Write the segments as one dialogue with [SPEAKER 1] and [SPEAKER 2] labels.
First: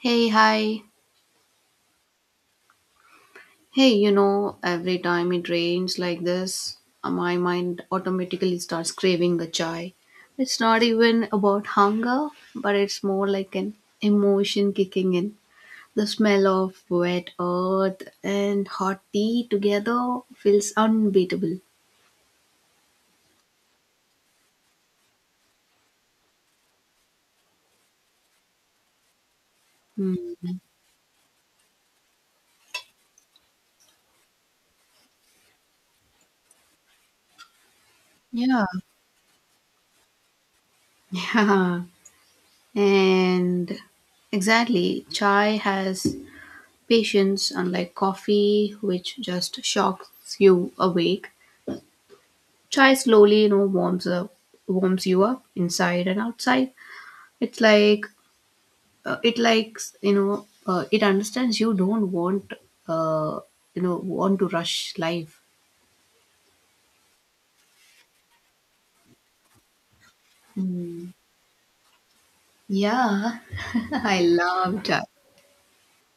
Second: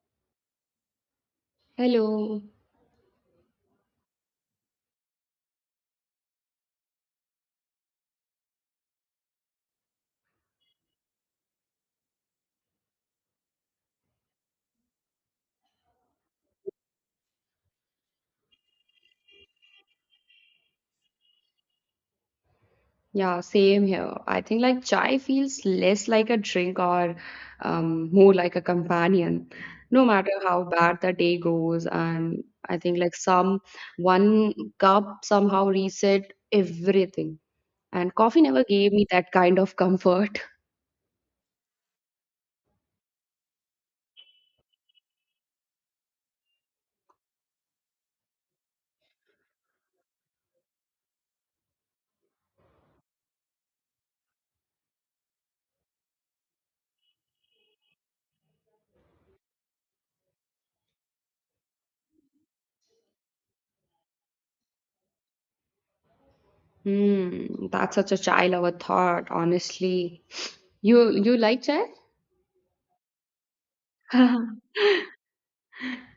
[SPEAKER 1] Hey, hi.
[SPEAKER 2] Hello.
[SPEAKER 1] Hey, every time it rains like this, my mind automatically starts craving a chai. It's not even about hunger, but it's more like an emotion kicking in. The smell of wet earth and hot tea together feels unbeatable.
[SPEAKER 2] Yeah, same here. I think like chai feels less like a drink or more like a companion, no matter
[SPEAKER 1] Hmm.
[SPEAKER 2] how bad the day goes. And I think like some one cup somehow reset everything. And coffee never
[SPEAKER 1] Yeah.
[SPEAKER 2] gave me that kind of comfort.
[SPEAKER 1] Yeah, and exactly. Chai has patience, unlike coffee, which just shocks you awake. Chai slowly, warms you up inside and outside. It's like it understands you don't uh, want to rush life.
[SPEAKER 2] Hmm, that's such a chai lover thought, honestly.
[SPEAKER 1] Mm.
[SPEAKER 2] You like chai?
[SPEAKER 1] Yeah, I love chai.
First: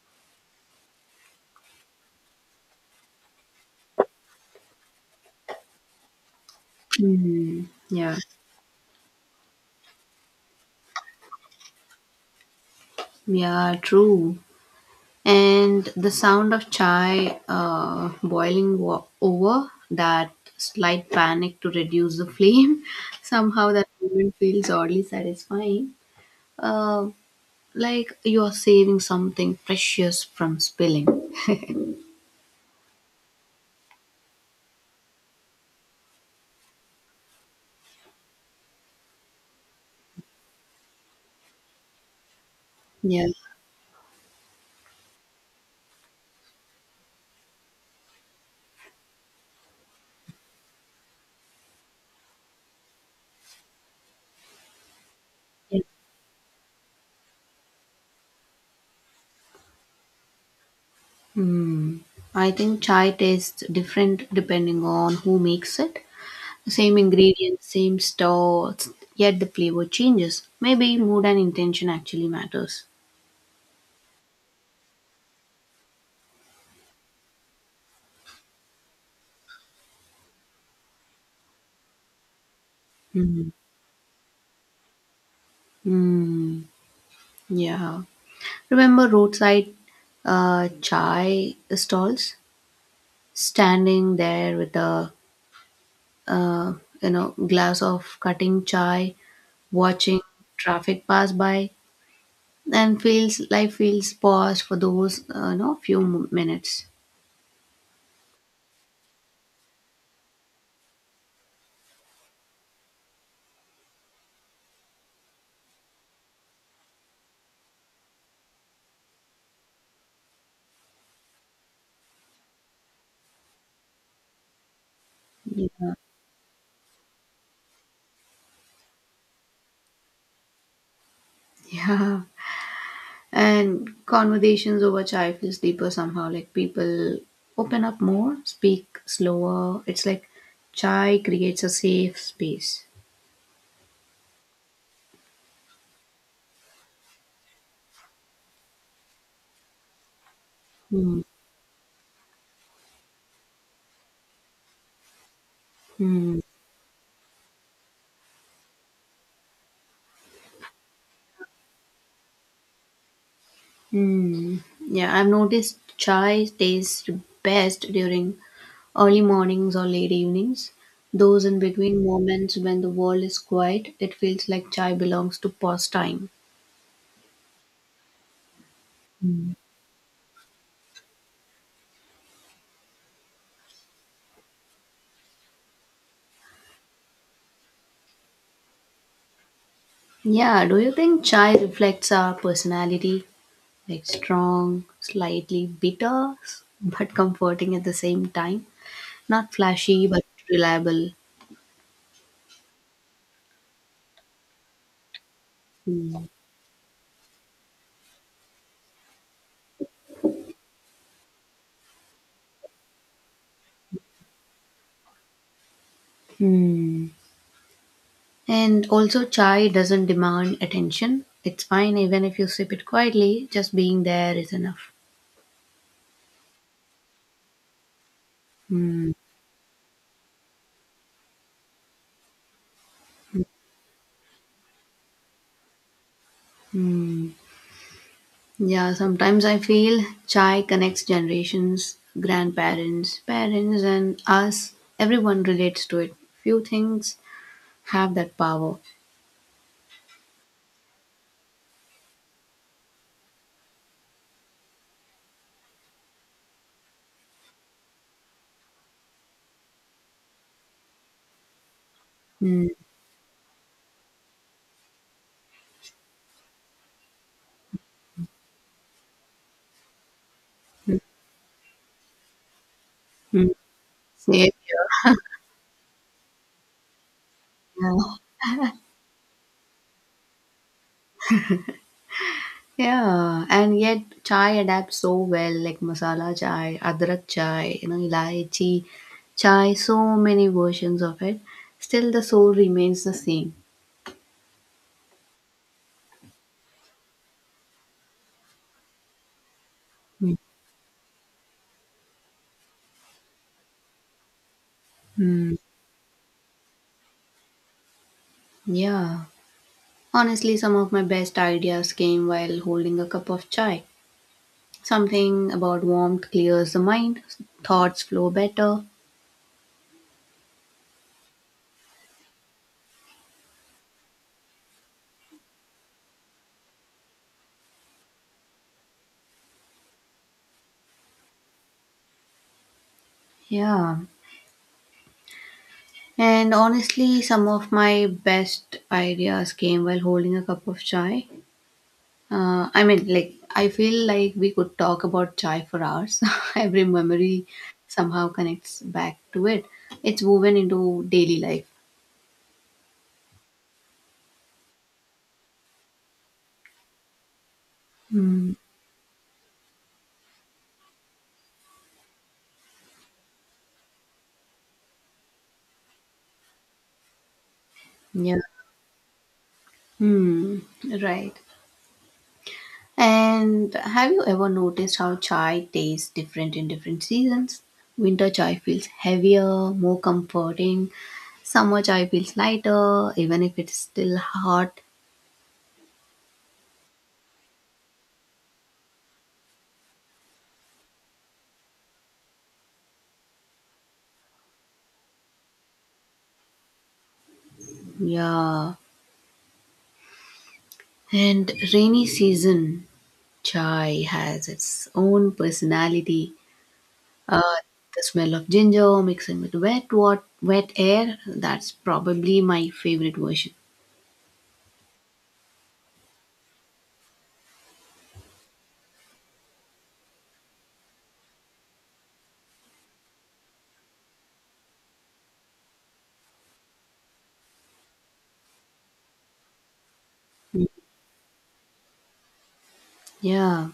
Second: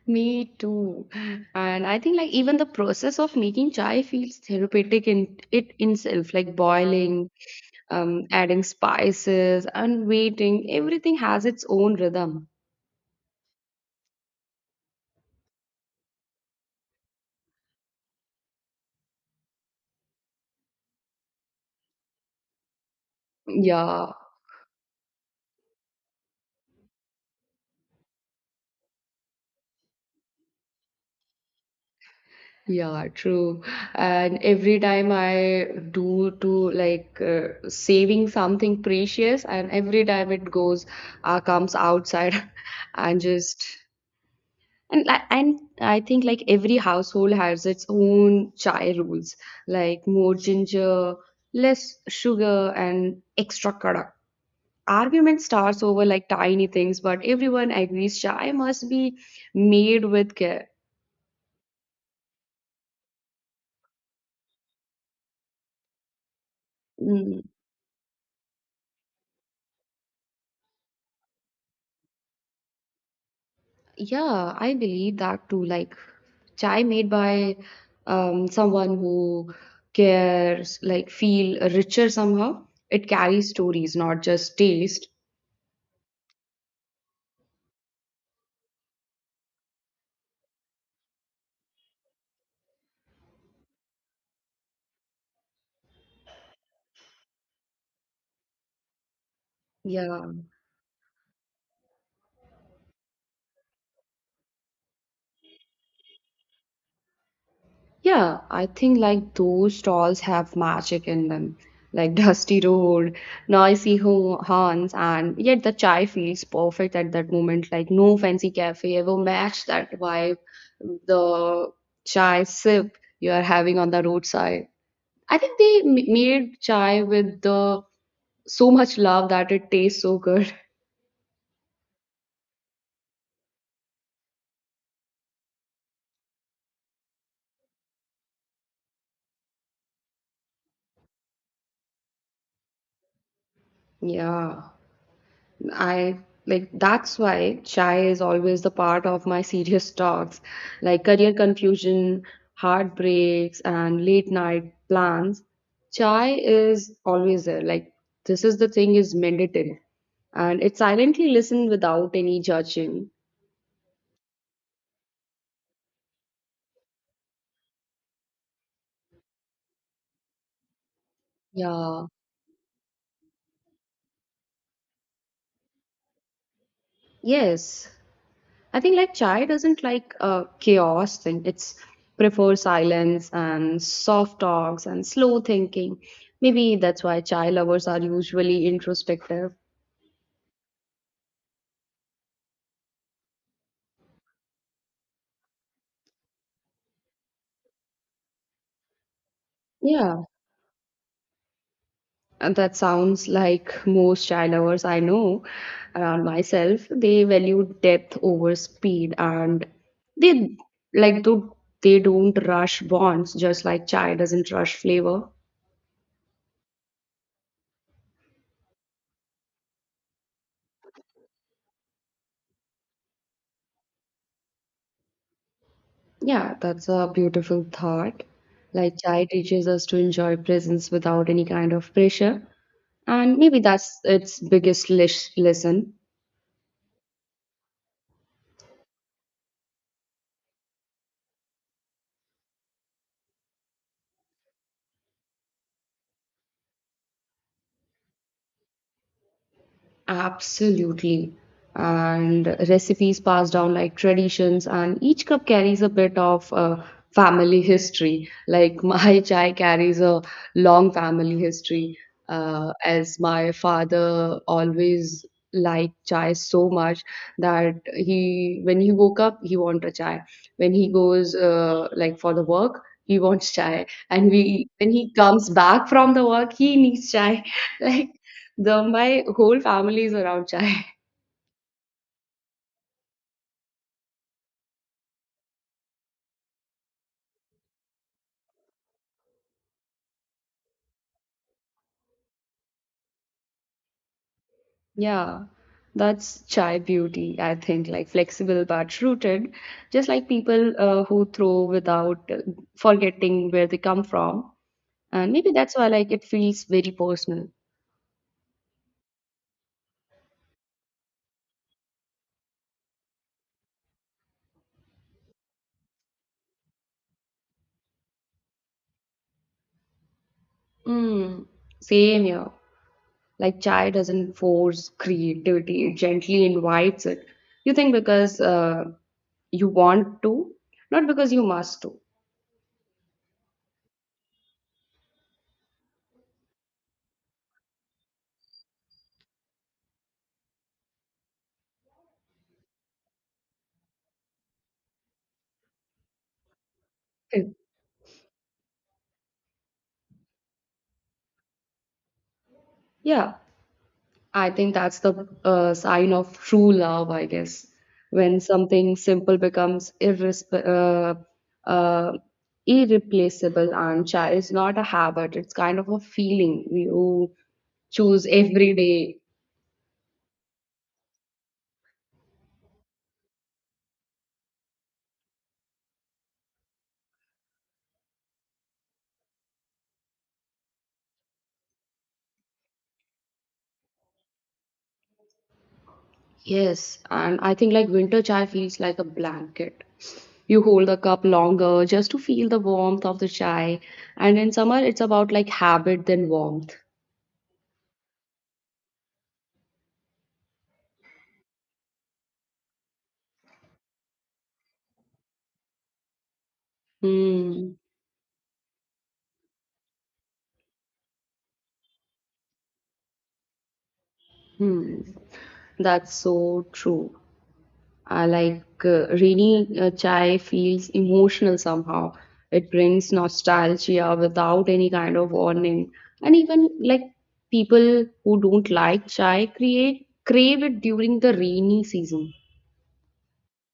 [SPEAKER 2] Me too. And I think like even the process of making chai feels therapeutic in it itself, like boiling,
[SPEAKER 1] Mm. Yeah,
[SPEAKER 2] adding spices and waiting, everything has its own rhythm.
[SPEAKER 1] yeah, true. And the sound of chai boiling over that slight panic to reduce the flame. Somehow that
[SPEAKER 2] Yeah,
[SPEAKER 1] moment feels oddly satisfying. Uh, like you're saving something precious from spilling.
[SPEAKER 2] yeah, true. And every time I do to like saving something precious, and every time it goes, comes outside and
[SPEAKER 1] Yeah.
[SPEAKER 2] just And I think like every household has its own chai rules, like more ginger, less sugar, and extra kadak. Argument
[SPEAKER 1] Yeah.
[SPEAKER 2] starts over like tiny things, but everyone agrees chai must be made with care.
[SPEAKER 1] I think chai tastes different depending on who makes it. Same
[SPEAKER 2] Mm,
[SPEAKER 1] ingredients, same store, yet the flavor changes. Maybe mood and intention actually matters.
[SPEAKER 2] yeah, I believe that too. Like chai made by someone who cares, like feel richer somehow. It
[SPEAKER 1] Mm.
[SPEAKER 2] carries stories, not just taste.
[SPEAKER 1] Mm. Yeah. Remember roadside chai stalls? Standing there with a uh, glass of cutting chai, watching
[SPEAKER 2] Yeah.
[SPEAKER 1] traffic pass by, and feels life feels paused for those few minutes.
[SPEAKER 2] Yeah, I think like those stalls have magic in them, like dusty road, noisy horns, and yet the chai feels perfect at that moment. Like no fancy cafe ever matched that vibe, the chai sip you are having on the roadside. I think they
[SPEAKER 1] Yeah.
[SPEAKER 2] made chai with the so much love that it tastes so good.
[SPEAKER 1] Yeah, and conversations over chai feels deeper somehow, like people open up more, speak slower. It's like chai creates a safe space.
[SPEAKER 2] Yeah. I like that's why chai is always the part of my serious talks, like
[SPEAKER 1] Hmm.
[SPEAKER 2] career confusion, heartbreaks, and late night plans. Chai
[SPEAKER 1] Hmm.
[SPEAKER 2] is always there. Like this is the thing is mandatory, and it silently listens without any judging.
[SPEAKER 1] Hmm. Yeah, I've noticed chai tastes best during early mornings or late evenings, those in between
[SPEAKER 2] Yeah.
[SPEAKER 1] moments when the world is quiet, it feels like chai belongs to pause time.
[SPEAKER 2] Yes. I think like chai doesn't like chaos and it's prefers silence and soft talks and slow thinking. Maybe that's why chai lovers are usually introspective.
[SPEAKER 1] Yeah, do you think chai reflects our personality? Like strong, slightly bitter, but comforting at the same time. Not flashy,
[SPEAKER 2] Yeah,
[SPEAKER 1] but reliable.
[SPEAKER 2] and that sounds like most chai lovers I know
[SPEAKER 1] Hmm.
[SPEAKER 2] around myself. They value depth over speed and they like do they don't rush bonds just like chai doesn't rush flavor.
[SPEAKER 1] Hmm. And also, chai doesn't demand attention. It's fine even if you sip it quietly, just being there is enough.
[SPEAKER 2] Yeah, that's a beautiful thought. Like
[SPEAKER 1] Hmm.
[SPEAKER 2] chai teaches us to enjoy presence without any kind of pressure, and maybe that's its biggest lesson.
[SPEAKER 1] Yeah, sometimes I feel chai connects generations, grandparents, parents, and us. Everyone relates to it. Few things have that power.
[SPEAKER 2] Absolutely. And recipes passed down like traditions, and each cup carries a bit of family history. Like my chai carries a long family history,
[SPEAKER 1] Mm.
[SPEAKER 2] as my father always liked chai so much that he, when he woke up, he wanted a chai. When he goes like for the work, he
[SPEAKER 1] Mm.
[SPEAKER 2] wants chai, and
[SPEAKER 1] Same.
[SPEAKER 2] we when he comes back from the work, he needs chai. Like
[SPEAKER 1] Yeah.
[SPEAKER 2] the my whole family is around chai.
[SPEAKER 1] Yeah, and yet chai adapts so well, like masala chai, adrak chai, ilaichi chai, so many versions of it. Still, the soul remains the same.
[SPEAKER 2] Yeah, that's chai beauty, I think, like flexible but rooted, just like
[SPEAKER 1] Mm.
[SPEAKER 2] people who throw without forgetting where they come from. And maybe
[SPEAKER 1] Mm.
[SPEAKER 2] that's why like it feels very personal.
[SPEAKER 1] Yeah. Honestly, some of my best ideas came while holding a cup of chai. Something about warmth clears the mind, thoughts flow better.
[SPEAKER 2] Mm, same here. Like chai doesn't force creativity, it gently invites it. You think because you want to, not because you must to.
[SPEAKER 1] Yeah. And honestly, some of my best ideas came while holding a cup of chai. I mean, like, I feel like we could talk about chai for hours. Every memory somehow connects back to it. It's woven into daily life.
[SPEAKER 2] Yeah. I think that's the sign of true love, I guess, when something simple becomes uh, uh, irreplaceable. And cha it's not a habit; it's kind of a feeling you choose
[SPEAKER 1] Yeah.
[SPEAKER 2] every day.
[SPEAKER 1] Hmm. Right. And have you ever noticed how chai tastes different in different seasons? Winter chai feels heavier, more comforting. Summer chai feels lighter, even if it's still hot.
[SPEAKER 2] Yes, and I think like winter chai feels like a blanket. You hold the cup longer just to feel the warmth of the chai, and in summer it's about like habit than warmth.
[SPEAKER 1] Yeah. And rainy season chai has its own personality. Uh,
[SPEAKER 2] Hmm.
[SPEAKER 1] the smell of ginger mixing with wet air, that's probably my favorite version.
[SPEAKER 2] Hmm. That's so true. I like reading chai feels emotional somehow. It brings nostalgia without any kind of warning. And even like people who don't like chai create crave it during the rainy season.
[SPEAKER 1] Yeah.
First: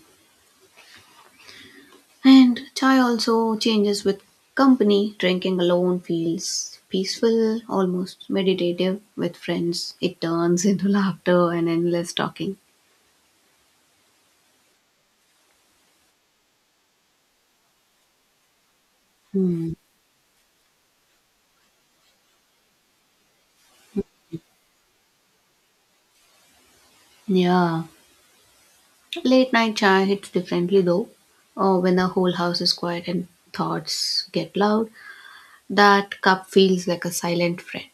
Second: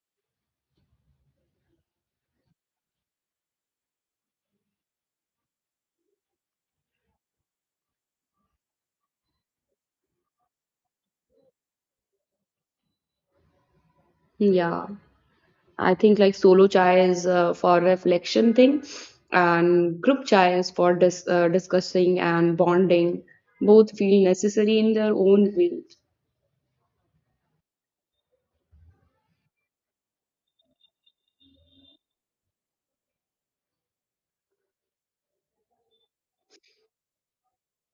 [SPEAKER 1] And chai also changes with company. Drinking alone feels peaceful, almost meditative. With friends, it turns into laughter and endless talking.
[SPEAKER 2] Yeah, I think like solo chai is for reflection thing,
[SPEAKER 1] Hmm.
[SPEAKER 2] and group chai is for discussing and bonding. Both feel necessary in their own way.
[SPEAKER 1] Yeah. Late night chai hits differently though. Or when the whole house is quiet and thoughts get loud, that cup feels like a silent friend.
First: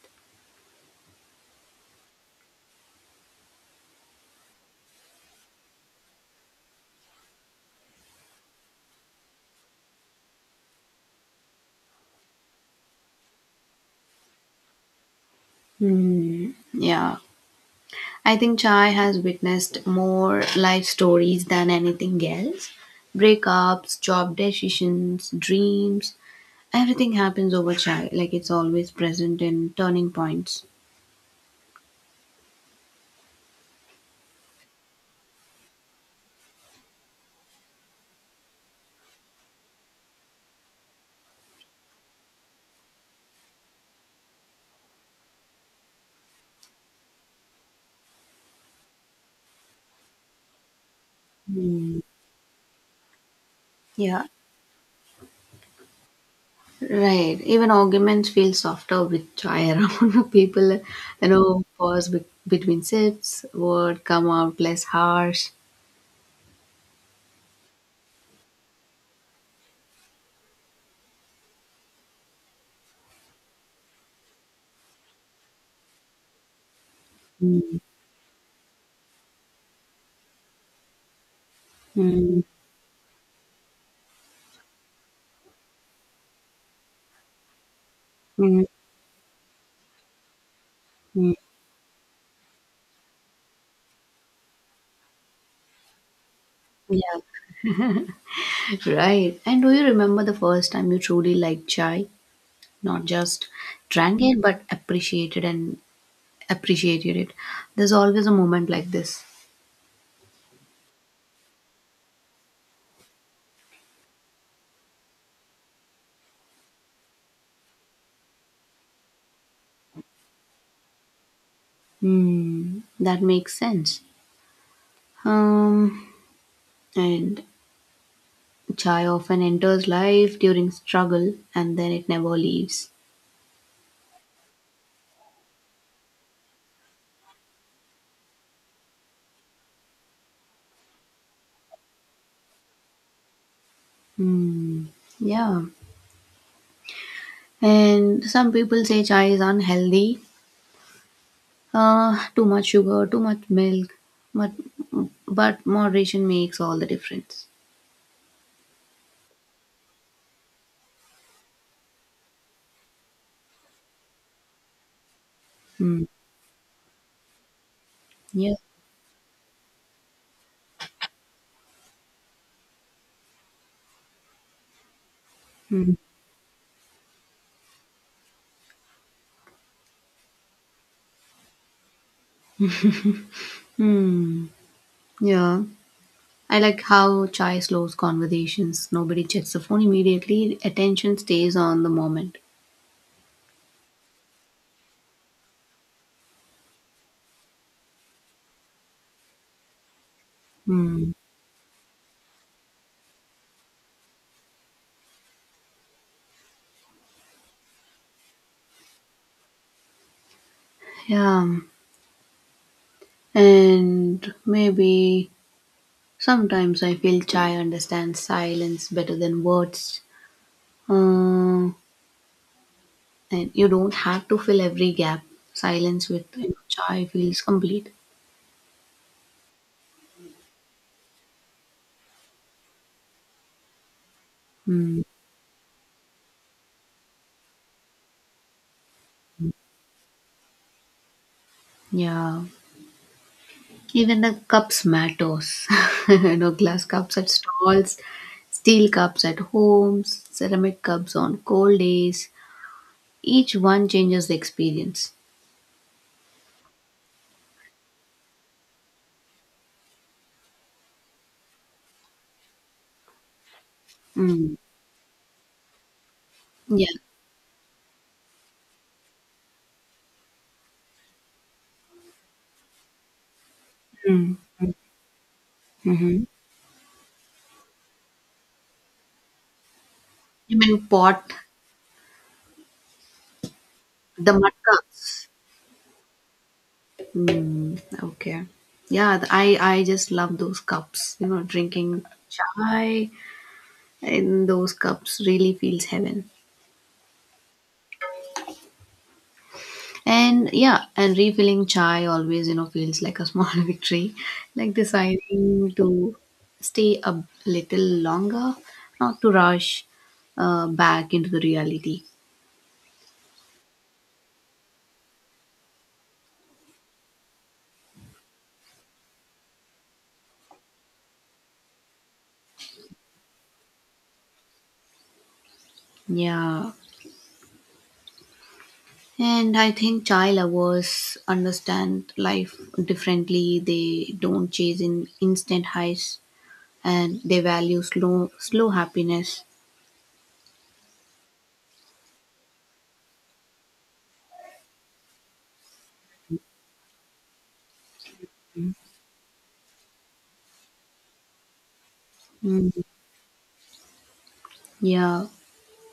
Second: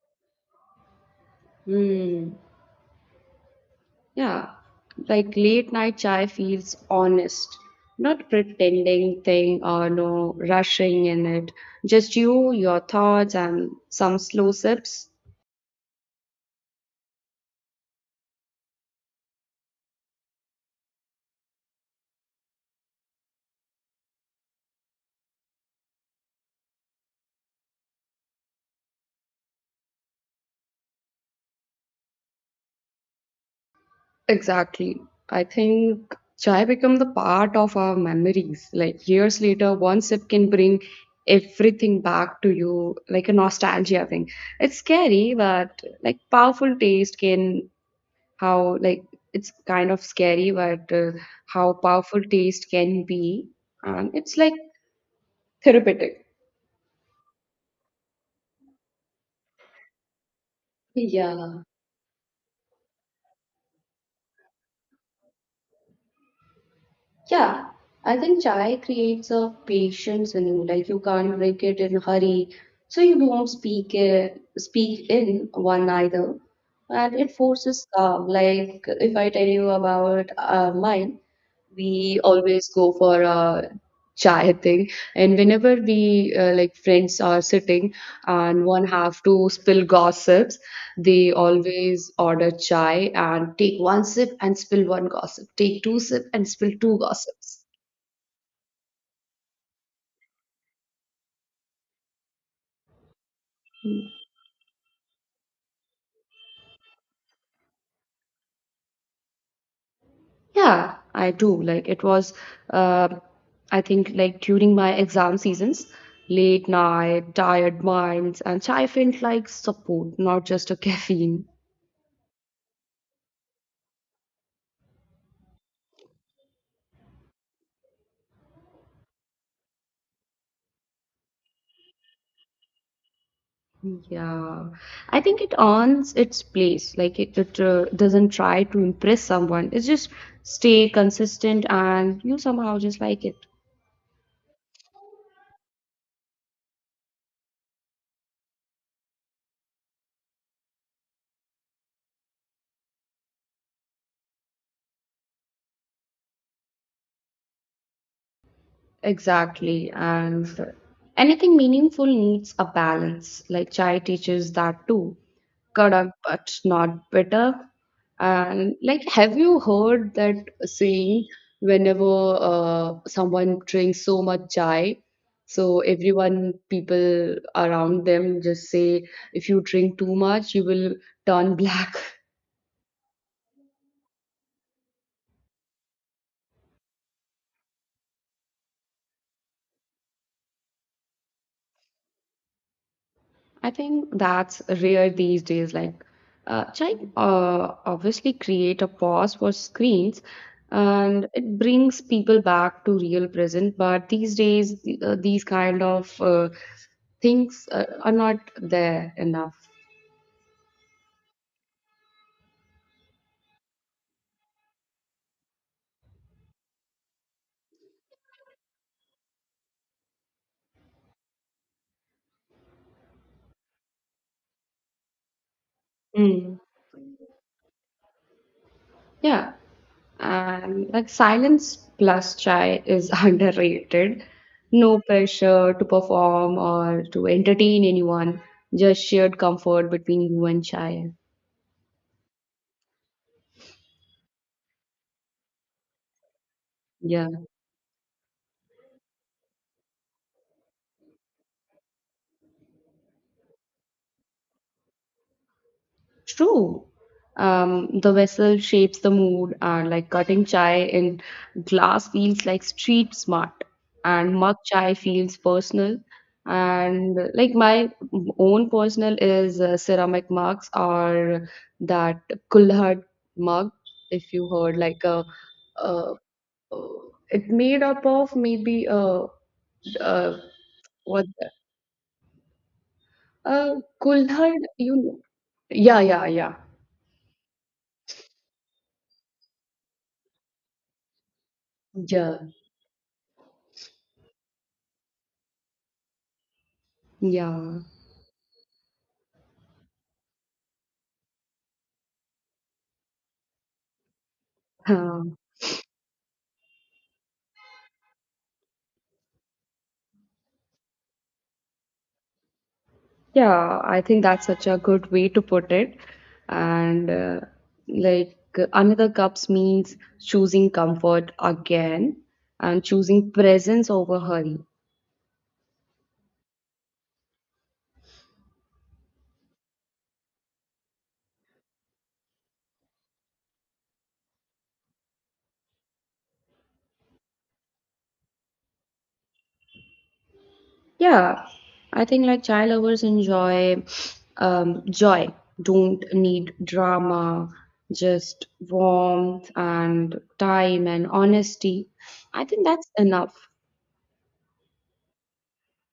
[SPEAKER 2] Hmm. Yeah, like late night chai feels honest, not pretending thing or no rushing in it. Just you, your thoughts, and some slow sips.
[SPEAKER 1] Hmm. Yeah. I think chai has witnessed more life stories than anything else. Breakups, job decisions, dreams, everything happens over chai. Like it's always present in turning points.
[SPEAKER 2] Exactly. I think chai become the part of our memories. Like years later, one sip can bring everything back to you, like a nostalgia thing. It's scary, but like powerful taste can how like it's kind of scary, but how
[SPEAKER 1] Hmm.
[SPEAKER 2] powerful taste can be, and
[SPEAKER 1] Yeah,
[SPEAKER 2] it's like therapeutic.
[SPEAKER 1] right. Even arguments feel softer with chai around. People,
[SPEAKER 2] Yeah,
[SPEAKER 1] pause between sips, word come out less harsh.
[SPEAKER 2] yeah. I think chai creates a patience in you. Like you can't drink it in a hurry, so you don't speak it, speak in one either, and it
[SPEAKER 1] Hmm.
[SPEAKER 2] forces calm. Like if I tell you about mine, we
[SPEAKER 1] Mm,
[SPEAKER 2] always go for a chai thing and whenever we like friends are sitting
[SPEAKER 1] mm,
[SPEAKER 2] and one have to spill gossips they
[SPEAKER 1] mm.
[SPEAKER 2] always order chai and take one sip and spill one gossip take two sip and spill two
[SPEAKER 1] Yeah,
[SPEAKER 2] gossips
[SPEAKER 1] right. And do you remember the first time you truly liked chai? Not just drank it, but appreciated it. There's always a moment like this.
[SPEAKER 2] yeah I do like it was uh, I think like during my exam seasons late night tired minds and chai felt like support not just a caffeine
[SPEAKER 1] Hmm, that makes sense. um and chai often enters life during struggle, and then it never leaves.
[SPEAKER 2] Yeah, I think it earns its place. Like it doesn't try to impress someone. It's just stay consistent, and you somehow just like it.
[SPEAKER 1] Hmm. Yeah, and some people say chai is unhealthy, too much sugar, too much milk, but moderation makes all the difference.
[SPEAKER 2] Exactly. And anything meaningful needs a balance. Like chai teaches that too.
[SPEAKER 1] Hmm.
[SPEAKER 2] Kadak but not bitter.
[SPEAKER 1] Yeah.
[SPEAKER 2] And like, have you heard that saying whenever someone drinks so much chai, so
[SPEAKER 1] Hmm.
[SPEAKER 2] everyone, people around them just say, if you drink too much, you will turn black.
[SPEAKER 1] Yeah, I like how chai slows conversations. Nobody checks the phone immediately. Attention stays on the moment.
[SPEAKER 2] I think that's rare these days. Like, Chai obviously create a pause for screens,
[SPEAKER 1] Hmm.
[SPEAKER 2] and it brings people back to real present. But these days, these kind of things are not there enough.
[SPEAKER 1] Yeah. And maybe sometimes I feel chai understands silence better than words. Uh, and you don't have to fill every gap. Silence with
[SPEAKER 2] Mm.
[SPEAKER 1] chai feels complete.
[SPEAKER 2] Yeah, and like silence plus chai is underrated.
[SPEAKER 1] Hmm.
[SPEAKER 2] No pressure to perform or to entertain anyone. Just shared comfort between you and chai.
[SPEAKER 1] Yeah. Even the cups matters. Glass cups at
[SPEAKER 2] Yeah.
[SPEAKER 1] stalls, steel cups at homes, ceramic cups on cold days. Each one changes the experience.
[SPEAKER 2] True. The vessel shapes the mood, and like cutting chai in glass feels like street smart, and
[SPEAKER 1] Mm.
[SPEAKER 2] mug chai feels personal.
[SPEAKER 1] Yeah.
[SPEAKER 2] And like my own personal is ceramic mugs or that Kulhad mug, if you heard, like a, uh,
[SPEAKER 1] Mhm.
[SPEAKER 2] it made up of maybe uh
[SPEAKER 1] You mean
[SPEAKER 2] what
[SPEAKER 1] pot,
[SPEAKER 2] uh
[SPEAKER 1] the mud
[SPEAKER 2] Kulhad, you know.
[SPEAKER 1] cups.
[SPEAKER 2] Yeah.
[SPEAKER 1] Mm, okay. Yeah, I just love those cups. Drinking
[SPEAKER 2] Yeah,
[SPEAKER 1] chai in those cups really feels heaven.
[SPEAKER 2] yeah.
[SPEAKER 1] And, yeah, and refilling chai always, feels like a small victory. Like deciding to stay a little longer, not to rush back into the reality.
[SPEAKER 2] Yeah, I think that's such a good way to put it. And like another cups means choosing comfort again and choosing presence over hurry.
[SPEAKER 1] Yeah. And I think child lovers understand life differently. They don't chase in instant highs and they value slow happiness.
[SPEAKER 2] Yeah, I think like child lovers enjoy joy, don't need drama, just warmth and time and honesty. I think
[SPEAKER 1] Mm,
[SPEAKER 2] that's enough.
[SPEAKER 1] yeah.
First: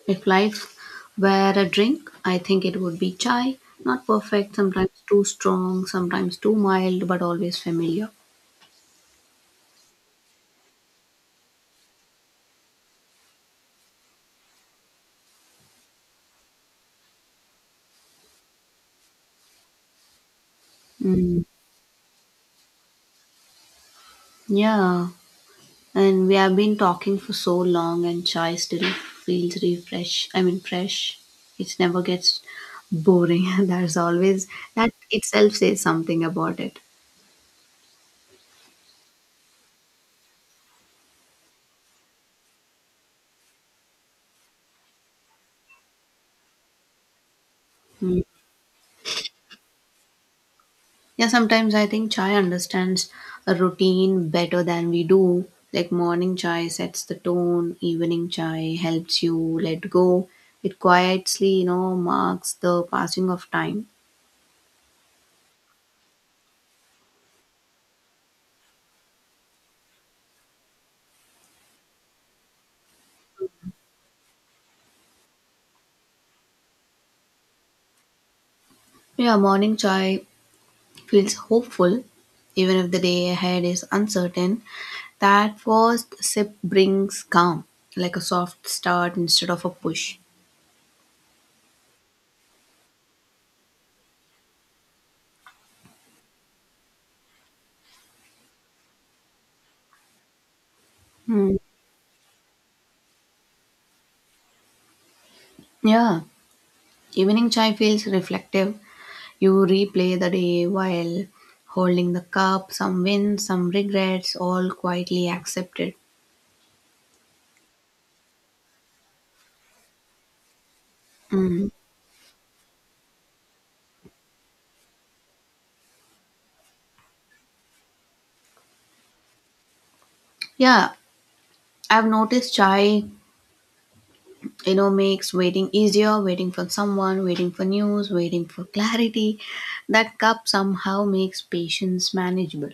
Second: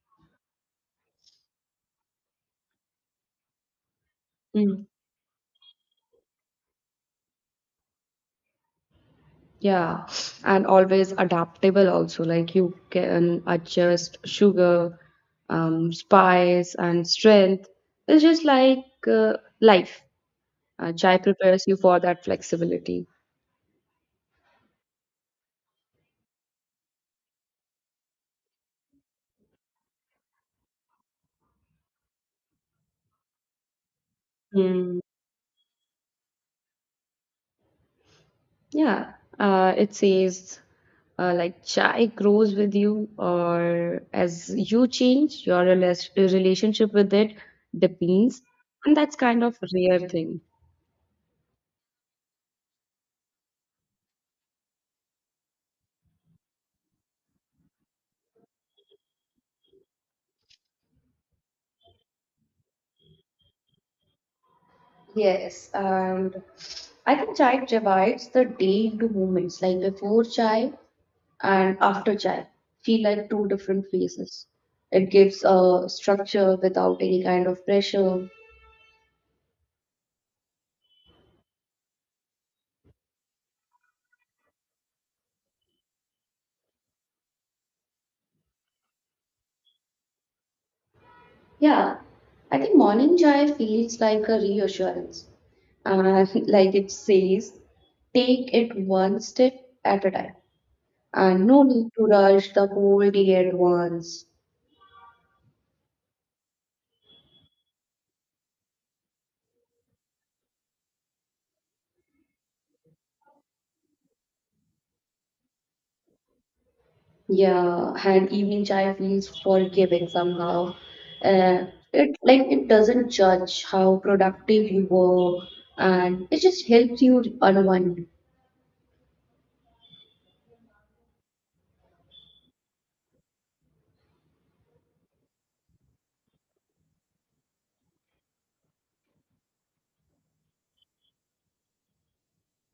[SPEAKER 1] If life were a drink, I think it would be chai. Not perfect,
[SPEAKER 2] Mm.
[SPEAKER 1] sometimes too strong, sometimes too mild, but always familiar.
[SPEAKER 2] Yeah, and always adaptable also. Like you can adjust sugar, spice, and strength. It's just like uh, life. Chai
[SPEAKER 1] Mm,
[SPEAKER 2] prepares you for that flexibility.
[SPEAKER 1] yeah. And we have been talking for so long, and chai still feels refresh. I mean, fresh. It never gets boring. There's always that
[SPEAKER 2] Hmm.
[SPEAKER 1] itself says something about it.
[SPEAKER 2] Yeah, it says like chai grows with you, or as you change, your relationship with it
[SPEAKER 1] Mm.
[SPEAKER 2] depends, and that's kind of rare thing.
[SPEAKER 1] Yeah, sometimes I think chai understands a routine better than we do. Like morning chai sets the tone, evening chai helps you let go. It quietly, marks the passing of time.
[SPEAKER 2] Yes, and I think chai divides the day into moments, like before chai and after chai, feel like two different phases. It gives a structure without any kind of pressure.
[SPEAKER 1] Yeah, morning chai feels hopeful, even if the day ahead is uncertain. That first sip brings calm, like a soft start instead of a push.
[SPEAKER 2] Yeah, I think morning chai feels like a reassurance, and like it says, take it one step at a time, and
[SPEAKER 1] Hmm.
[SPEAKER 2] no need to rush the whole day at once.
[SPEAKER 1] Yeah, evening chai feels reflective. You replay the day while holding the cup, some wins, some regrets, all quietly accepted.
[SPEAKER 2] Yeah, and evening chai feels forgiving somehow. Uh,
[SPEAKER 1] Mm.
[SPEAKER 2] it like it doesn't judge how productive you were, and it just helps you unwind.
[SPEAKER 1] Yeah, I've noticed chai makes waiting easier, waiting for someone, waiting for news, waiting for clarity. That cup somehow makes patience manageable.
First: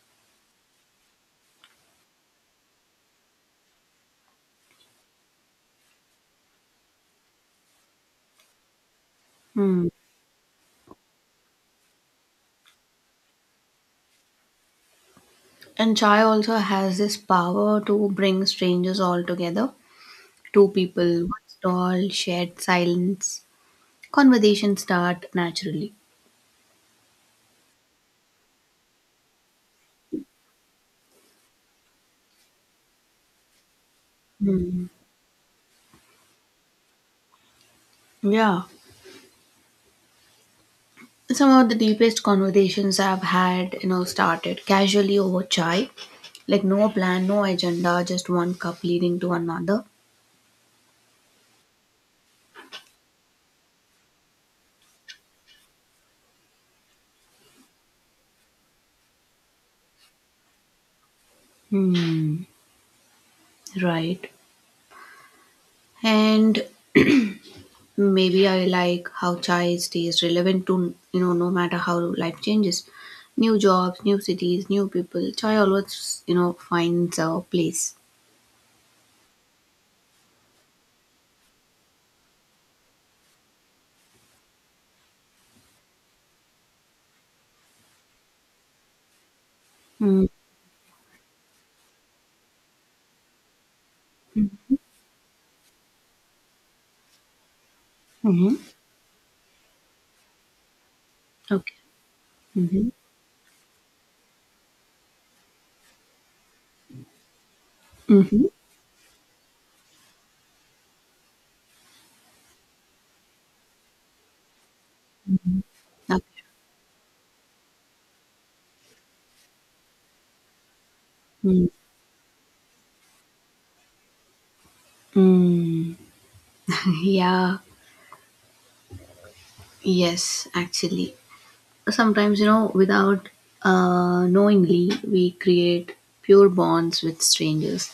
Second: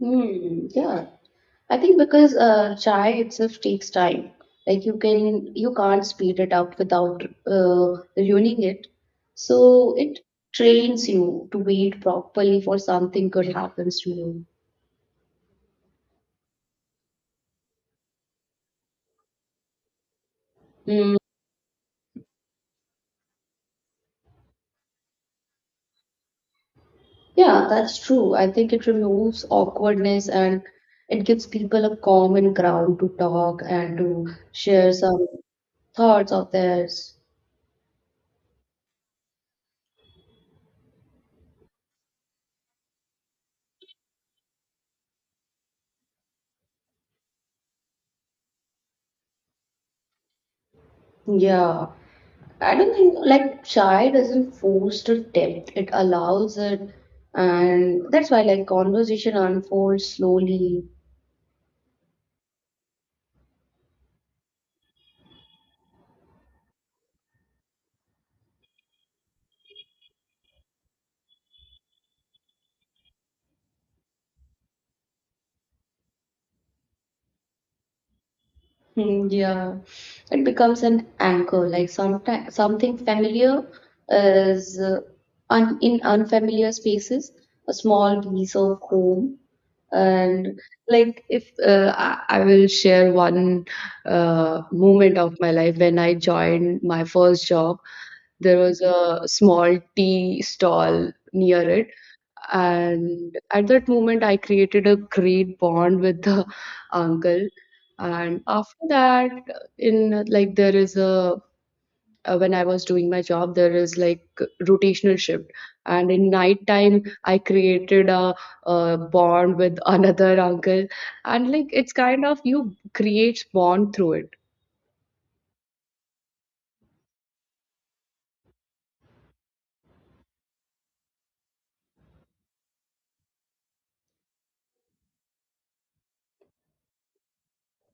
[SPEAKER 2] Hmm. Yeah, I think because chai itself takes time. Like you can't speed it up without ruining it.
[SPEAKER 1] Hmm.
[SPEAKER 2] So it trains you to wait properly for something good happens to you.
[SPEAKER 1] And chai also has this power to bring strangers all together. Two
[SPEAKER 2] Hmm.
[SPEAKER 1] people, one stall, shared silence. Conversations start naturally.
[SPEAKER 2] Yeah, that's true. I think it removes awkwardness and it gives people a common ground to talk and to
[SPEAKER 1] Hmm.
[SPEAKER 2] share some thoughts of theirs.
[SPEAKER 1] Yeah, some of the deepest conversations I've had started casually over chai, like no plan, no agenda, just one cup leading to another.
[SPEAKER 2] Yeah, I don't think like shy doesn't foster depth, it allows it, and that's why like conversation unfolds slowly.
[SPEAKER 1] Hmm. Right. And maybe I like how chai stays relevant to, no matter how life changes. New jobs, new cities, new people. Chai always, finds a place.
[SPEAKER 2] Hmm, yeah, it becomes an anchor, like sometimes something familiar is un in unfamiliar spaces, a small piece of home And like if uh, I will share one moment of my life when I joined my first job,
[SPEAKER 1] Mm-hmm.
[SPEAKER 2] there was a small tea stall near
[SPEAKER 1] Okay.
[SPEAKER 2] it,
[SPEAKER 1] Mm-hmm.
[SPEAKER 2] and at that moment I created a great bond with the uncle. And
[SPEAKER 1] Mm-hmm.
[SPEAKER 2] after that, in like there is a when I was doing my job there is like rotational shift and in
[SPEAKER 1] Okay.
[SPEAKER 2] night time I created a bond with another uncle and like it's kind of you create bond through it
[SPEAKER 1] Mm-hmm. Yeah. Yes, actually. Sometimes, without knowingly, we create pure bonds with strangers.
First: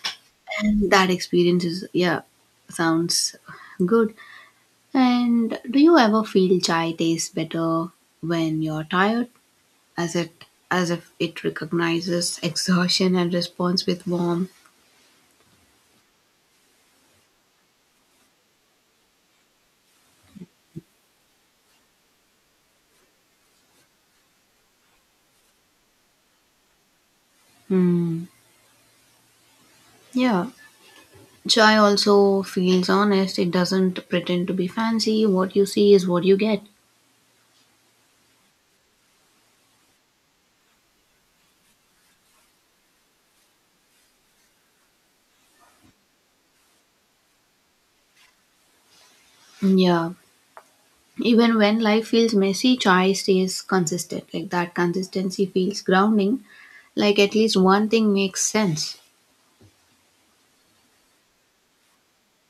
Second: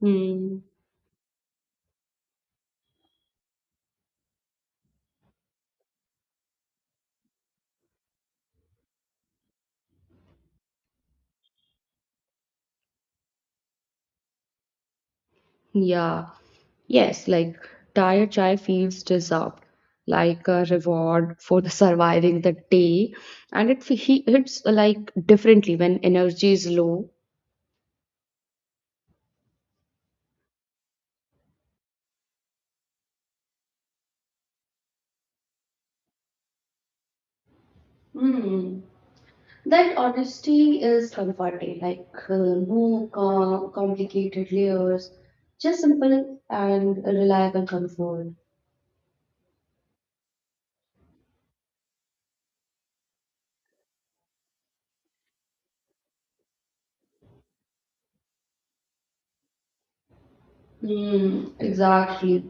[SPEAKER 2] Hmm.
[SPEAKER 1] That experience is, yeah, sounds good. And do you ever feel chai tastes better when you're tired, as it as if it recognizes exhaustion and responds with warmth?
[SPEAKER 2] Yeah. Yes, like tired chai feels deserved, like a reward for the surviving the day, and it he hits like differently when energy is low.
[SPEAKER 1] Hmm. Yeah. Chai also feels honest. It doesn't pretend to be fancy. What you see is what you get.
[SPEAKER 2] Hmm. That honesty is comforting, like no complicated layers, just simple and reliable control.
[SPEAKER 1] Yeah. Even when life feels messy, chai stays consistent. Like that consistency feels grounding. Like at least one thing makes sense.
[SPEAKER 2] Hmm. Exactly.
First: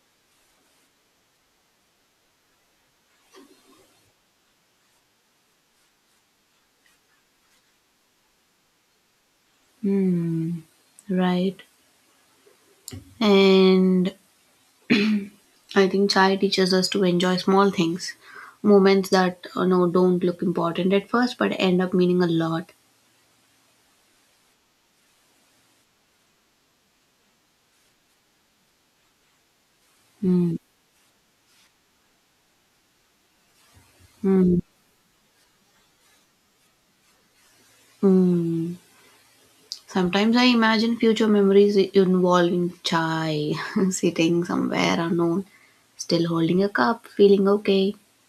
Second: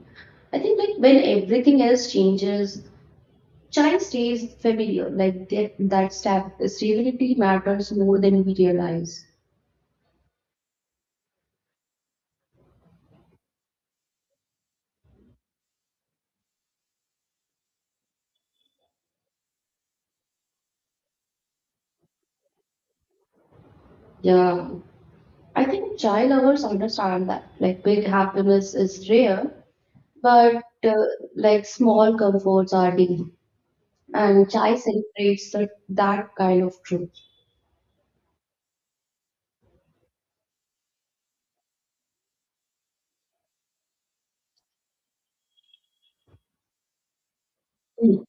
[SPEAKER 2] I think like when everything else changes, child stays familiar. Like that stability matters more than we realize.
[SPEAKER 1] Right. And I think chai teaches us to enjoy small things, moments that don't look important at first but end up meaning a lot.
[SPEAKER 2] Yeah, I think child lovers understand that. Like big happiness is rare,
[SPEAKER 1] Hmm.
[SPEAKER 2] but like small comforts are deep. And
[SPEAKER 1] Mm.
[SPEAKER 2] chai celebrates that, that kind of truth.
[SPEAKER 1] Mm. Sometimes I imagine future memories involving chai, sitting somewhere unknown, still holding a cup, feeling okay.
[SPEAKER 2] Mm.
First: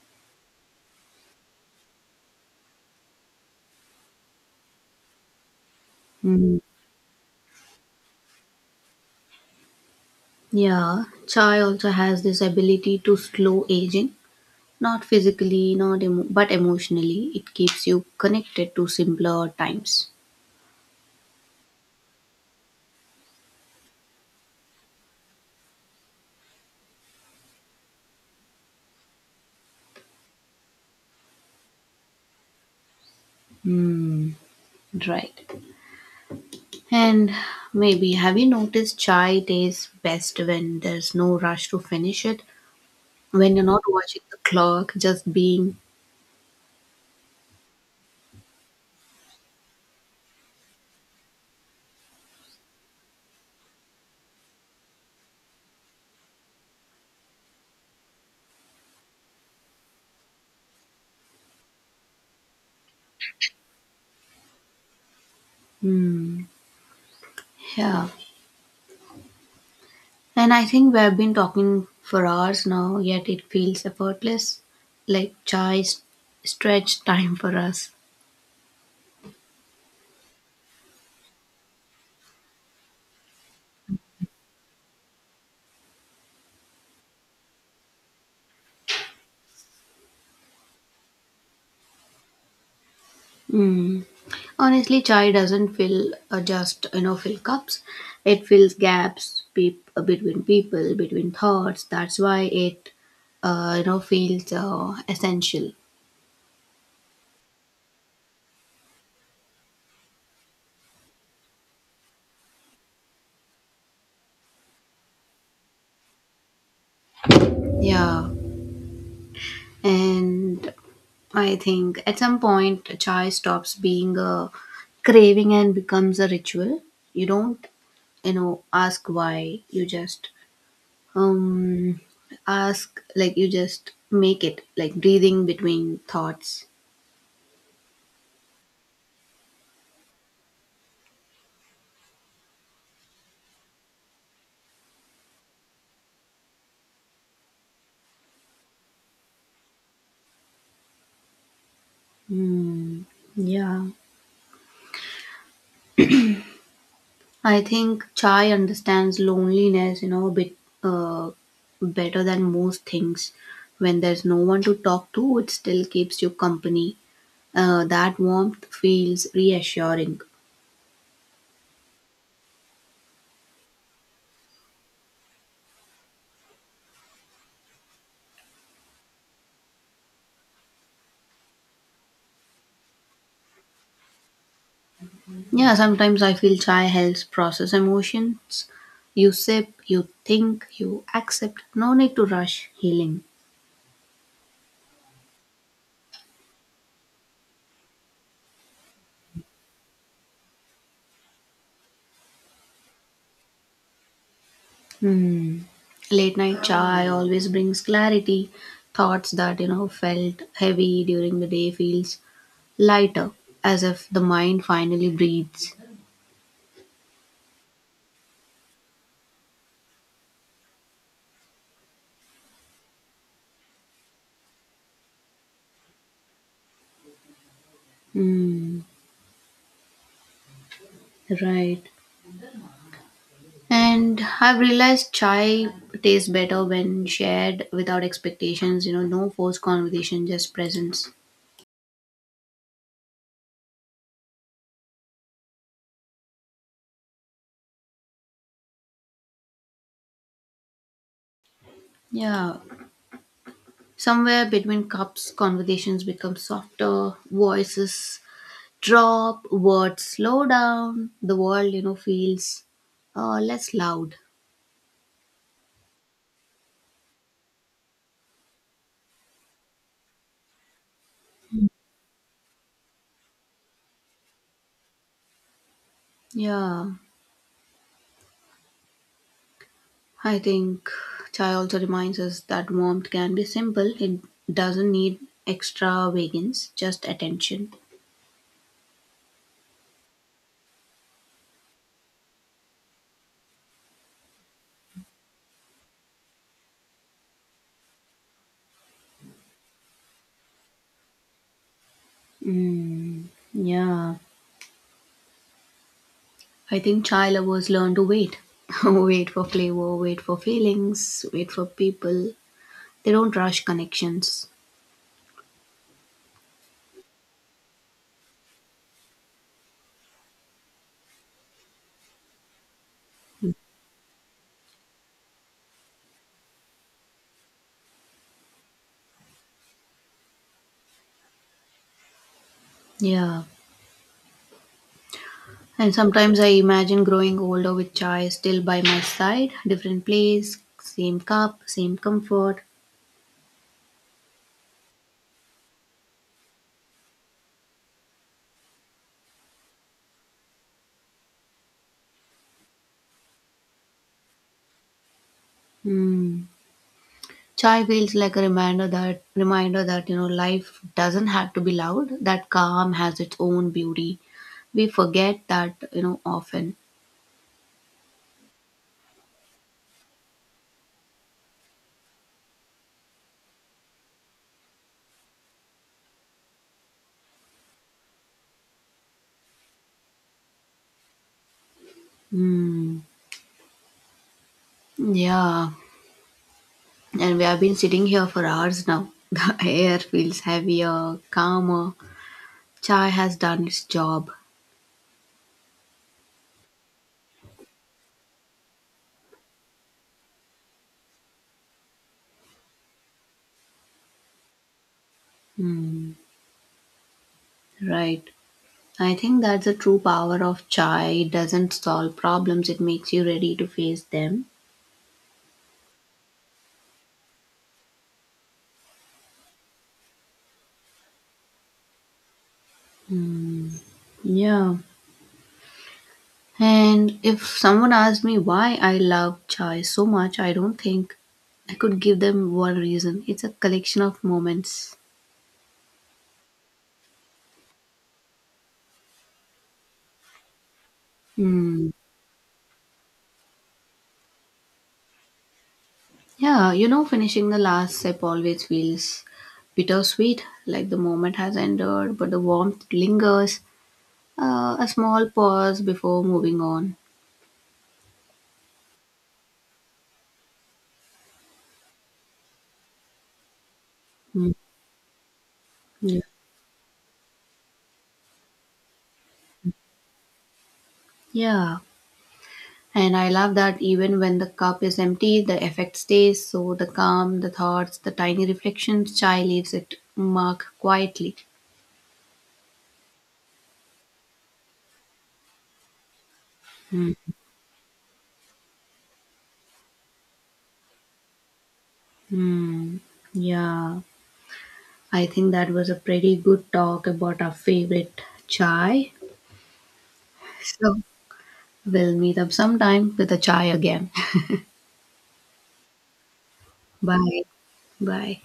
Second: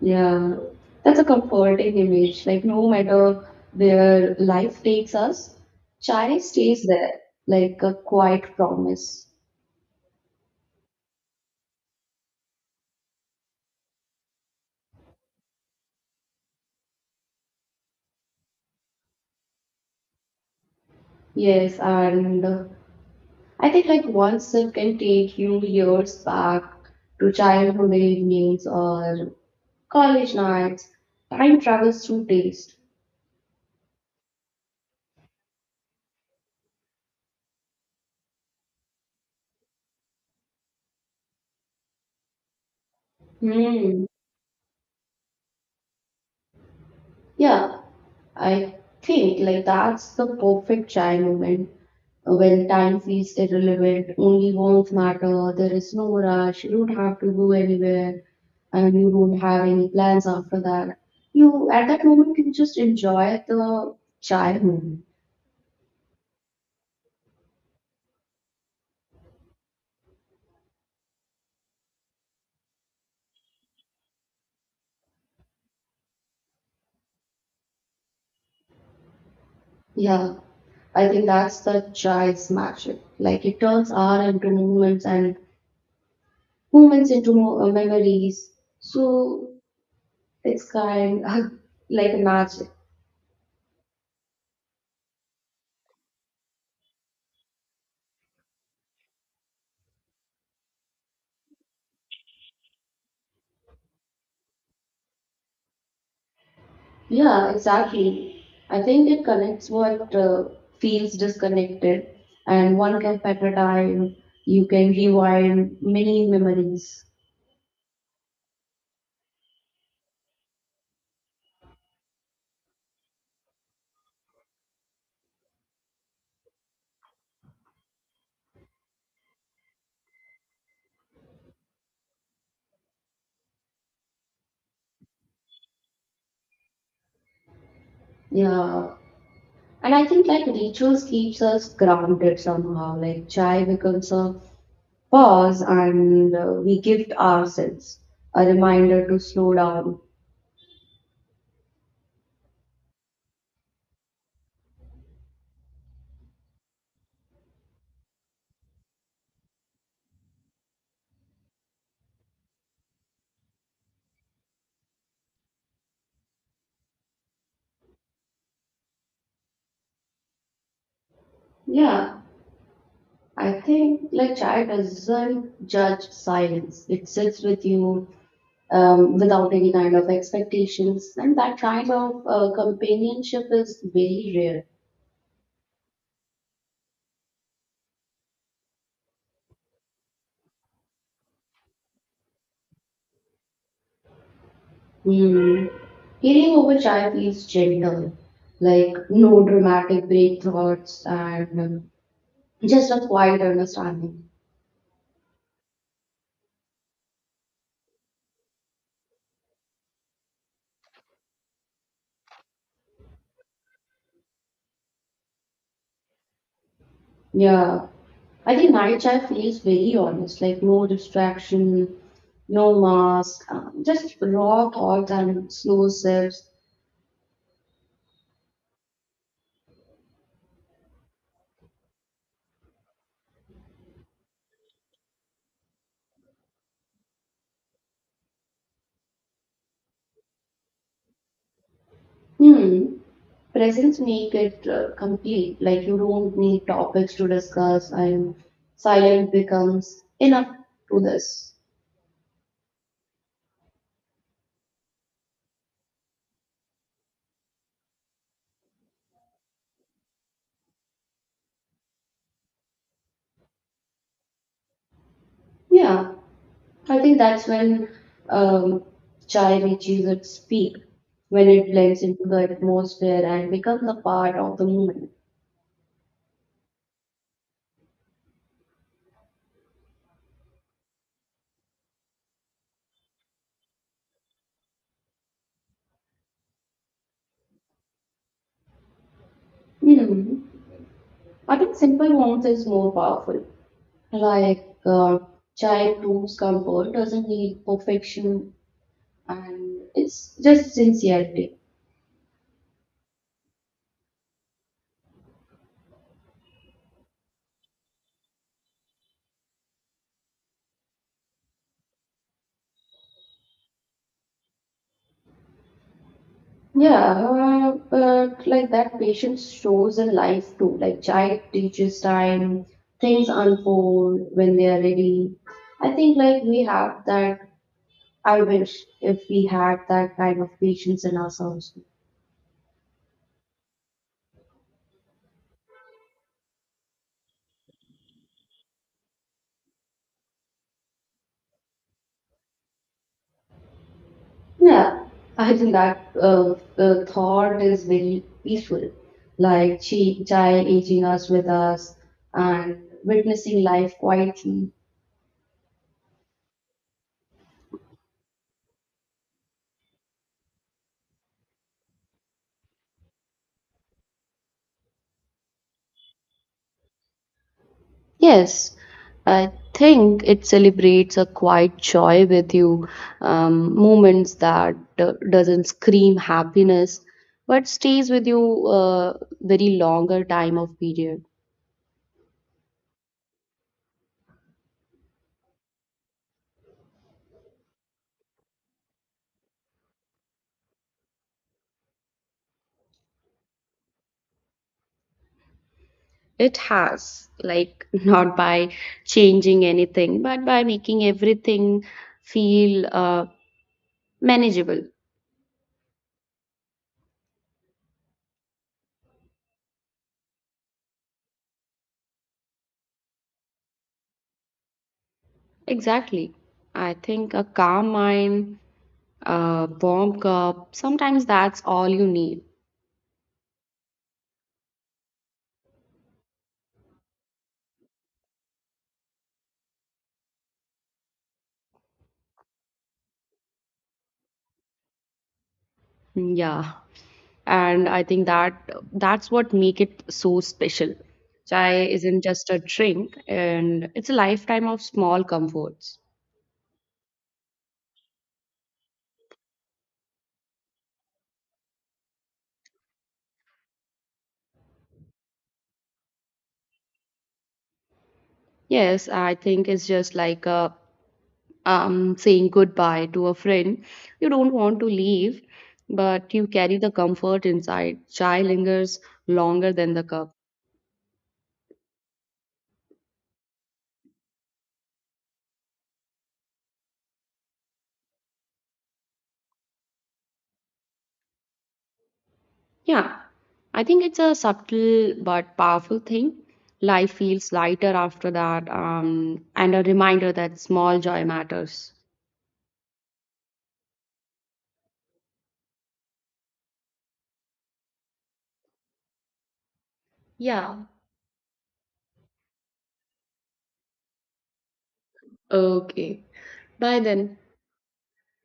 [SPEAKER 2] Yeah, that's a comforting image. Like, no matter where life takes us, chai
[SPEAKER 1] Hmm.
[SPEAKER 2] stays there, like a quiet promise.
[SPEAKER 1] Yeah, chai also has this ability to slow aging, not physically, not emo- but emotionally. It keeps you connected to simpler times.
[SPEAKER 2] Yes, and I think like one sip can take you years back to childhood evenings or college nights. Time travels through taste.
[SPEAKER 1] Right. And maybe have you noticed chai tastes best when there's no rush to finish it, when you're not
[SPEAKER 2] Hmm.
[SPEAKER 1] watching the clock, just being
[SPEAKER 2] Yeah, I think like that's the perfect chai moment when time feels irrelevant, only wants matter, there is no rush, you don't have to go anywhere, and you don't have any plans after that. You at that moment you just enjoy the chai moment.
[SPEAKER 1] here. And I think we have been talking for hours now, yet it feels effortless, like chai stretched time for us.
[SPEAKER 2] Yeah, I think that's the chai's magic. Like it turns hour into moments and moments into memories. So it's kind of like magic.
[SPEAKER 1] Mm. Honestly, chai doesn't fill just you know fill cups. It fills gaps peop between people, between thoughts. That's why it feels essential.
[SPEAKER 2] Yeah, exactly. I think it connects what feels disconnected, and one can at a time. You can rewind many memories.
[SPEAKER 1] Yeah. And I think at some point chai stops being a craving and becomes a ritual. You don't ask why, you just um ask, like you just make it, like breathing between thoughts.
[SPEAKER 2] Yeah, and I think like rituals keeps us grounded somehow. Like chai becomes a pause, and we gift ourselves a reminder to slow down.
[SPEAKER 1] Hmm. Yeah, I think chai understands loneliness, a bit uh, better than most things. When there's no one to talk to, it still keeps you company. That warmth feels reassuring.
[SPEAKER 2] Yeah, I think like chai doesn't judge silence. It sits with you without any kind of expectations. And that kind of companionship is very rare.
[SPEAKER 1] Yeah, sometimes I feel chai helps process emotions. You sip, you think, you accept. No need to rush healing.
[SPEAKER 2] Hmm. Healing over chai feels gentle, like no dramatic break thoughts and just a quiet understanding.
[SPEAKER 1] Hmm. Late night chai always brings clarity. Thoughts that felt heavy during the day feels lighter, as if the mind finally breathes.
[SPEAKER 2] Yeah, I think night chai feels very honest, like no distraction, no mask, just raw thoughts and slow sips.
[SPEAKER 1] Hmm, right. And I've realized chai tastes better when shared without expectations, no forced conversation, just presence.
[SPEAKER 2] Hmm. Presence make it complete. Like you don't need topics to discuss, and silence becomes enough to this.
[SPEAKER 1] Yeah. Somewhere between cups, conversations become softer, voices drop, words slow down, the world, feels less loud.
[SPEAKER 2] Yeah, I think that's when um, chai reaches its peak, when it blends into the atmosphere and becomes a part of the moment.
[SPEAKER 1] Yeah. I think chai also reminds us that warmth can be simple. It doesn't need extravagance, just attention.
[SPEAKER 2] Hmm. I think simple warmth is more powerful. Like chai proves comfort, doesn't need perfection, and it's just sincerity.
[SPEAKER 1] Mm, yeah. I think chai lovers learn to wait. Wait for flavor, wait for feelings, wait for people. They don't rush connections.
[SPEAKER 2] Yeah, but like that patience shows in life too. Like child teaches time, things unfold when they are ready. I think like we have that. I wish if we had that kind of patience in ourselves.
[SPEAKER 1] Yeah. And sometimes I imagine growing older with chai still by my side, different place, same cup, same comfort.
[SPEAKER 2] Yeah, I think that thought is very peaceful. Like she, child aging us with us and witnessing life quietly
[SPEAKER 1] Hmm. Chai feels like a reminder that life doesn't have to be loud. That calm has its own beauty. We forget that often.
[SPEAKER 2] Yes, I think it celebrates a quiet joy with you, moments that doesn't scream happiness, but stays with you a very longer time of period.
[SPEAKER 1] Hmm. Yeah, and we have been sitting here for hours now. The air feels heavier, calmer. Chai has done its job.
[SPEAKER 2] It has, like, not by changing anything, but by making everything feel manageable.
[SPEAKER 1] Hmm. Right. I think that's the true power of chai. It doesn't solve problems. It makes you ready to face them.
[SPEAKER 2] Exactly. I think a calm mind, a warm cup, sometimes that's all you need.
[SPEAKER 1] Yeah. And if someone asked me why I love chai so much, I don't think I could give them one reason. It's a collection of moments.
[SPEAKER 2] Yeah. And I think that that's what make it so special chai
[SPEAKER 1] Hmm.
[SPEAKER 2] isn't just a drink and it's a lifetime of small comforts
[SPEAKER 1] Yeah, finishing the last sip always feels bittersweet, like the moment has ended, but the warmth lingers. A small pause before moving on.
[SPEAKER 2] yes I think it's just like a, saying goodbye to a friend you
[SPEAKER 1] Hmm.
[SPEAKER 2] don't want to leave
[SPEAKER 1] Yeah.
[SPEAKER 2] but you carry the comfort inside chai lingers longer than the cup
[SPEAKER 1] Yeah. And I love that even when the cup is empty, the effect stays. So the calm, the thoughts, the tiny reflections, chai leaves it mark quietly.
[SPEAKER 2] yeah I think it's a subtle but powerful thing life
[SPEAKER 1] Hmm.
[SPEAKER 2] feels lighter after that and a reminder that small joy matters
[SPEAKER 1] Hmm. Yeah, I think that was a pretty good talk about our favorite chai.
[SPEAKER 2] Yeah.
[SPEAKER 1] So we'll meet up sometime with a chai again.
[SPEAKER 2] Okay. Bye then.
[SPEAKER 1] Bye. Bye.